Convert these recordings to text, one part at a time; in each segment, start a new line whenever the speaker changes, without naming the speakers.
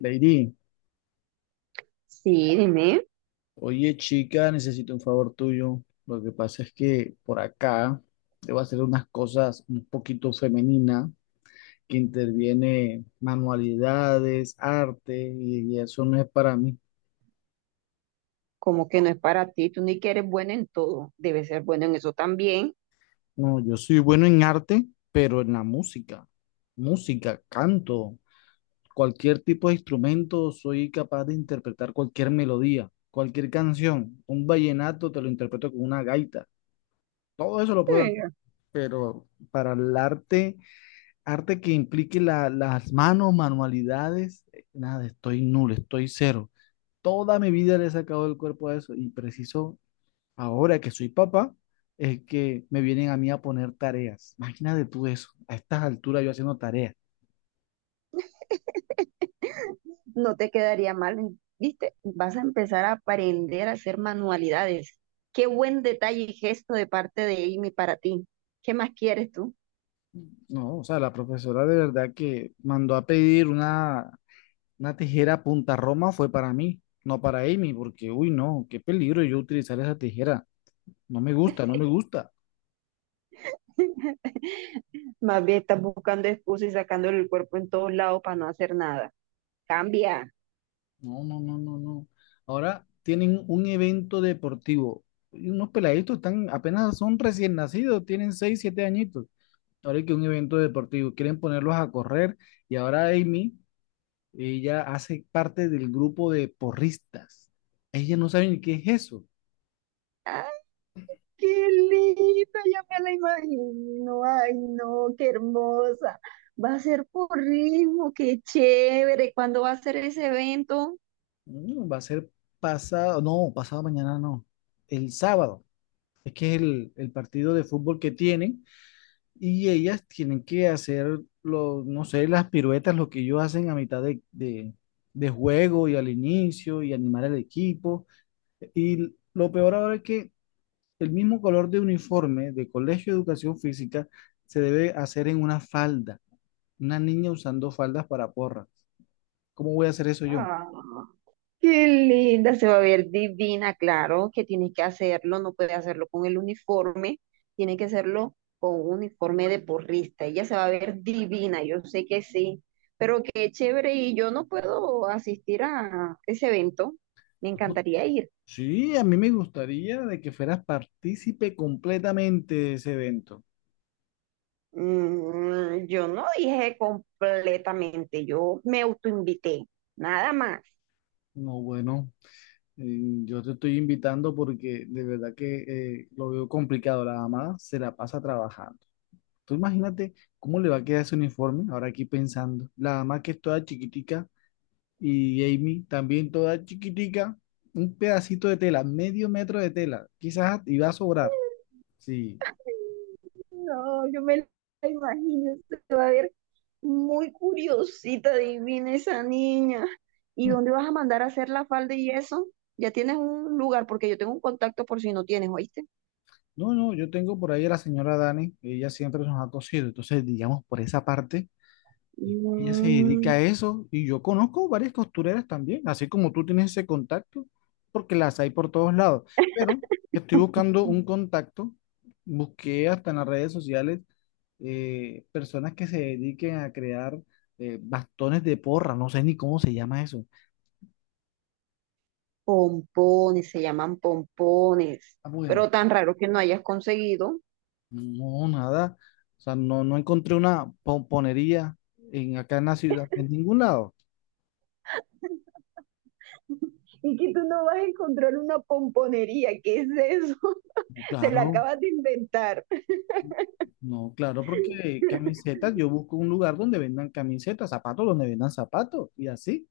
Lady,
Sí, dime.
oye chica, necesito un favor tuyo. Lo que pasa es que por acá debo hacer unas cosas un poquito femeninas que interviene manualidades, arte, y eso no es para mí.
Como que no es para ti, tú ni que eres buena en todo, debes ser bueno en eso también.
No, yo soy bueno en arte, pero en la música, música, canto, cualquier tipo de instrumento, soy capaz de interpretar cualquier melodía, cualquier canción. Un vallenato te lo interpreto con una gaita. Todo eso lo puedo hacer,
Eh,
pero para el arte, arte que implique las manos, manualidades, nada, estoy nulo, estoy cero. Toda mi vida le he sacado el cuerpo a eso y preciso, ahora que soy papá, es que me vienen a mí a poner tareas. Imagínate tú eso, a estas alturas yo haciendo tareas.
No te quedaría mal, ¿viste? Vas a empezar a aprender a hacer manualidades. Qué buen detalle y gesto de parte de Amy para ti. ¿Qué más quieres tú?
No, o sea, la profesora de verdad que mandó a pedir una tijera punta Roma fue para mí, no para Amy, porque, uy, no, qué peligro yo utilizar esa tijera. No me gusta, no me gusta.
Más bien estás buscando excusas y sacándole el cuerpo en todos lados para no hacer nada. Cambia.
No, no, no, no, no. Ahora tienen un evento deportivo. Y unos peladitos están, apenas son recién nacidos, tienen 6, 7 añitos. Ahora hay que un evento deportivo. Quieren ponerlos a correr. Y ahora Amy, ella hace parte del grupo de porristas. Ella no sabe ni qué es eso.
Qué linda, ya me la imagino. Ay, no, qué hermosa. Va a ser por ritmo, qué chévere. ¿Cuándo va a ser ese evento?
Va a ser pasado, no, pasado mañana no. El sábado. Es que es el partido de fútbol que tienen. Y ellas tienen que hacer, lo, no sé, las piruetas, lo que ellos hacen a mitad de juego y al inicio y animar al equipo. Y lo peor ahora es que el mismo color de uniforme de Colegio de Educación Física se debe hacer en una falda. Una niña usando faldas para porras. ¿Cómo voy a hacer eso yo?
Ah, qué linda, se va a ver divina, claro, que tiene que hacerlo, no puede hacerlo con el uniforme, tiene que hacerlo con un uniforme de porrista. Ella se va a ver divina, yo sé que sí, pero qué chévere y yo no puedo asistir a ese evento. Me
Ujú.
encantaría ir.
Sí, a mí me gustaría de que fueras partícipe completamente de ese evento.
Yo no dije completamente, yo me autoinvité, nada más.
No, bueno. Mm, yo te estoy invitando porque de verdad que lo veo complicado. La mamá se la pasa trabajando. Tú imagínate cómo le va a quedar ese uniforme ahora aquí pensando. La mamá que es toda chiquitica y Amy también toda chiquitica. Un pedacito de tela, medio metro de tela. Quizás iba a sobrar. Sí.
No, yo me la imagino, se va a ver muy curiosita, divina esa niña. ¿Y
Mm.
dónde vas a mandar a hacer la falda y eso? Ya tienes un lugar, porque yo tengo un contacto por si no tienes, ¿oíste?
No, no, yo tengo por ahí a la señora Dani. Ella siempre nos ha cosido. Entonces, digamos, por esa parte. Ella se dedica a
Mm,
eso y yo conozco varias costureras también, así como tú tienes ese contacto, porque las hay por todos lados. Pero estoy buscando un contacto, busqué hasta en las redes sociales personas que se dediquen a crear bastones de porra, no sé ni cómo se llama eso.
Pompones, se llaman pompones,
Ah, bueno,
pero tan raro que no hayas conseguido.
no, nada, o sea, no, no encontré una pomponería acá en la ciudad, en ningún lado.
Y que tú no vas a encontrar una pomponería, ¿qué es eso? Te la
Claro.
acabas de inventar.
No, claro, porque camisetas, yo busco un lugar donde vendan camisetas, zapatos donde vendan zapatos y así,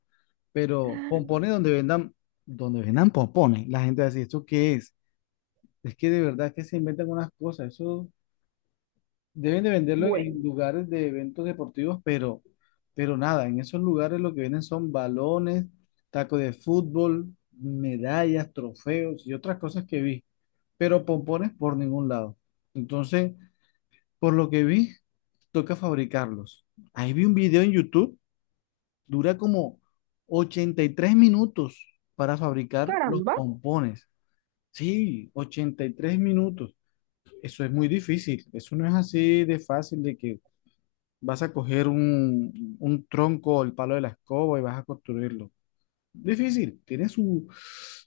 pero pompones donde vendan pompones. La gente va a decir, ¿esto qué es? Es que de verdad que se inventan unas cosas, eso deben de venderlo
Bueno,
en lugares de eventos deportivos, pero nada, en esos lugares lo que venden son balones, tacos de fútbol, medallas, trofeos y otras cosas que vi, pero pompones por ningún lado. Entonces, por lo que vi, toca fabricarlos. Ahí vi un video en YouTube, dura como 83 minutos para fabricar los
caramba.
pompones. Sí, 83 minutos. Eso es muy difícil. Eso no es así de fácil de que vas a coger un tronco o el palo de la escoba y vas a construirlo. Difícil, tiene su,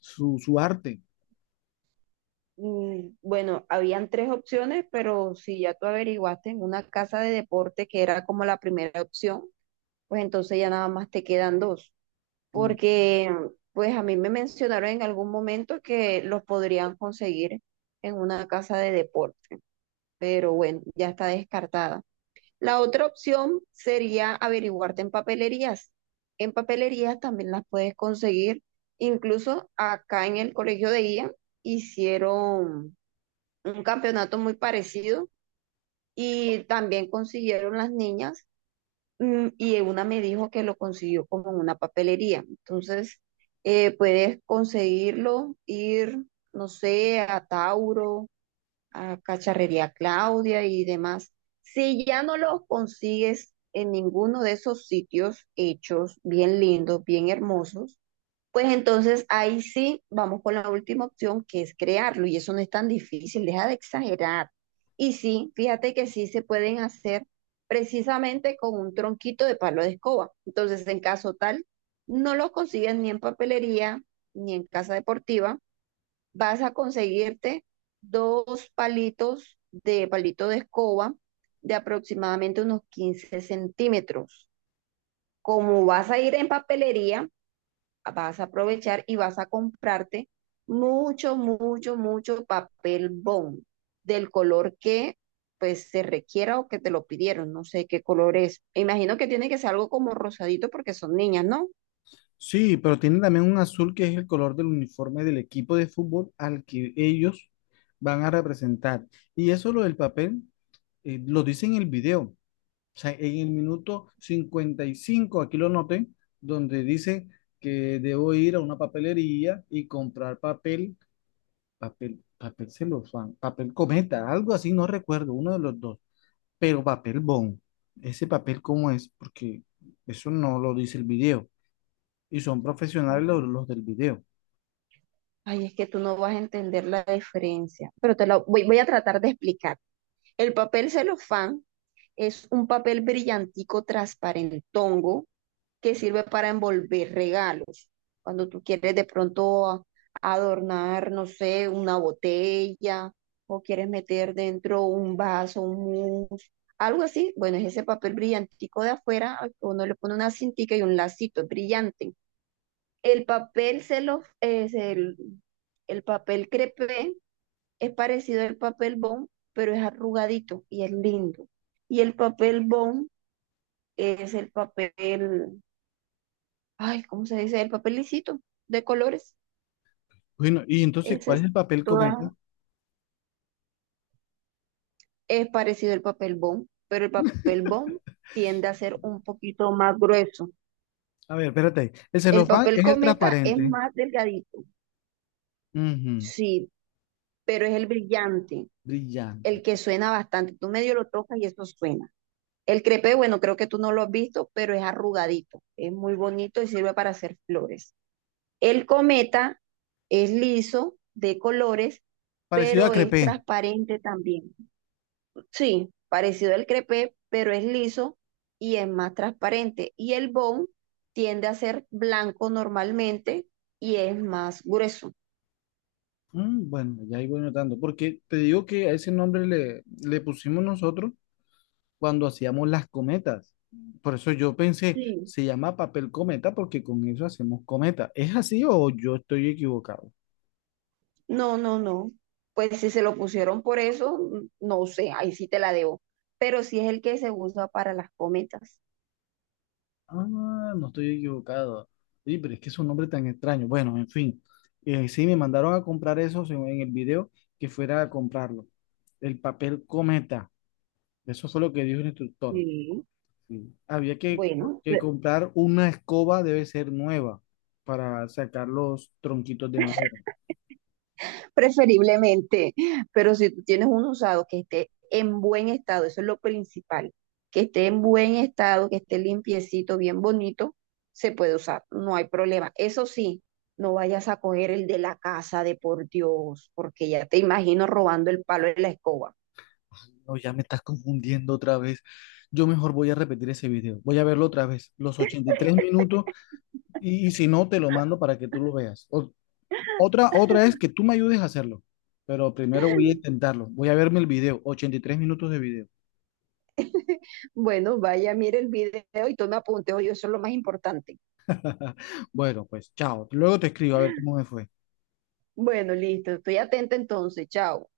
su, su arte.
Bueno, habían tres opciones, pero si ya tú averiguaste en una casa de deporte que era como la primera opción, pues entonces ya nada más te quedan dos. Porque pues a mí me mencionaron en algún momento que los podrían conseguir en una casa de deporte, pero bueno, ya está descartada. La otra opción sería averiguarte en papelerías. En papelerías también las puedes conseguir. Incluso acá en el colegio de IA hicieron un campeonato muy parecido y también consiguieron las niñas y una me dijo que lo consiguió como en una papelería. Entonces, puedes conseguirlo, ir, no sé, a Tauro, a Cacharrería Claudia y demás. Si ya no los consigues en ninguno de esos sitios hechos bien lindos, bien hermosos, pues entonces ahí sí vamos con la última opción que es crearlo y eso no es tan difícil, deja de exagerar. Y sí, fíjate que sí se pueden hacer precisamente con un tronquito de palo de escoba. Entonces, en caso tal, no los consigues ni en papelería, ni en casa deportiva, vas a conseguirte dos palitos de palito de escoba de aproximadamente unos 15 centímetros. Como vas a ir en papelería, vas a aprovechar y vas a comprarte mucho, mucho, mucho papel bond del color que pues se requiera o que te lo pidieron. No sé qué color es. Imagino que tiene que ser algo como rosadito porque son niñas, ¿no?
Sí, pero tiene también un azul que es el color del uniforme del equipo de fútbol al que ellos van a representar. Y eso lo del papel, lo dice en el video. O sea, en el minuto 55 aquí lo noté, donde dice que debo ir a una papelería y comprar papel celofán, papel cometa, algo así, no recuerdo, uno de los dos, pero papel bond. Ese papel, ¿cómo es? Porque eso no lo dice el video. Y son profesionales los del video.
Ay, es que tú no vas a entender la diferencia, pero te lo voy a tratar de explicar. El papel celofán es un papel brillantico transparentongo que sirve para envolver regalos. Cuando tú quieres de pronto adornar, no sé, una botella o quieres meter dentro un vaso, un mousse, algo así, bueno, es ese papel brillantico de afuera, al que uno le pone una cintica y un lacito es brillante. El papel celo, es el, el papel crepé es parecido al papel bond, pero es arrugadito y es lindo. Y el papel bond es el papel, ay, ¿cómo se dice? El papel lisito de colores.
Bueno, y entonces,
Ese
¿cuál es
es,
el papel
toda-
cometa?
es parecido al papel bond, pero el papel bond tiende a ser un poquito más grueso.
A ver, espérate. El
El
celofán
papel
es el
cometa es
transparente.
más delgadito,
Ujú.
sí, pero es el brillante,
Brillante.
el que suena bastante. Tú medio lo tocas y eso suena. El crepé, bueno, creo que tú no lo has visto, pero es arrugadito, es muy bonito y sirve para hacer flores. El cometa es liso, de colores,
Parecido a
pero es
crepé.
transparente también. Sí, parecido al crepé pero es liso y es más transparente. Y el bone tiende a ser blanco normalmente y es más grueso.
Mm, bueno, ya ahí voy notando. Porque te digo que a ese nombre le pusimos nosotros cuando hacíamos las cometas. Por eso yo pensé,
Sí.
se llama papel cometa porque con eso hacemos cometa. ¿Es así o yo estoy equivocado?
No, no, no. Pues si se lo pusieron por eso, no sé, ahí sí te la debo. Pero sí es el que se usa para las cometas.
Ah, no estoy equivocado. Sí, pero es que es un nombre tan extraño. Bueno, en fin. Sí, me mandaron a comprar eso según en el video, que fuera a comprarlo. El papel cometa. Eso fue lo que dijo el instructor.
Sí,
Sí.
bueno,
Que comprar una escoba, debe ser nueva, para sacar los tronquitos de madera.
preferiblemente, pero si tú tienes un usado que esté en buen estado, eso es lo principal, que esté en buen estado, que esté limpiecito, bien bonito, se puede usar, no hay problema. Eso sí, no vayas a coger el de la casa, de por Dios, porque ya te imagino robando el palo de la escoba.
No, ya me estás confundiendo otra vez. Yo mejor voy a repetir ese video. Voy a verlo otra vez, los 83 minutos, y si no, te lo mando para que tú lo veas. O Otra, otra es que tú me ayudes a hacerlo, pero primero voy a intentarlo. Voy a verme el video, 83 minutos de video.
Bueno, vaya, mire el video y toma apuntes, oye, eso es lo más importante.
Bueno, pues chao. Luego te escribo a ver cómo me fue.
Bueno, listo, estoy atenta entonces, chao.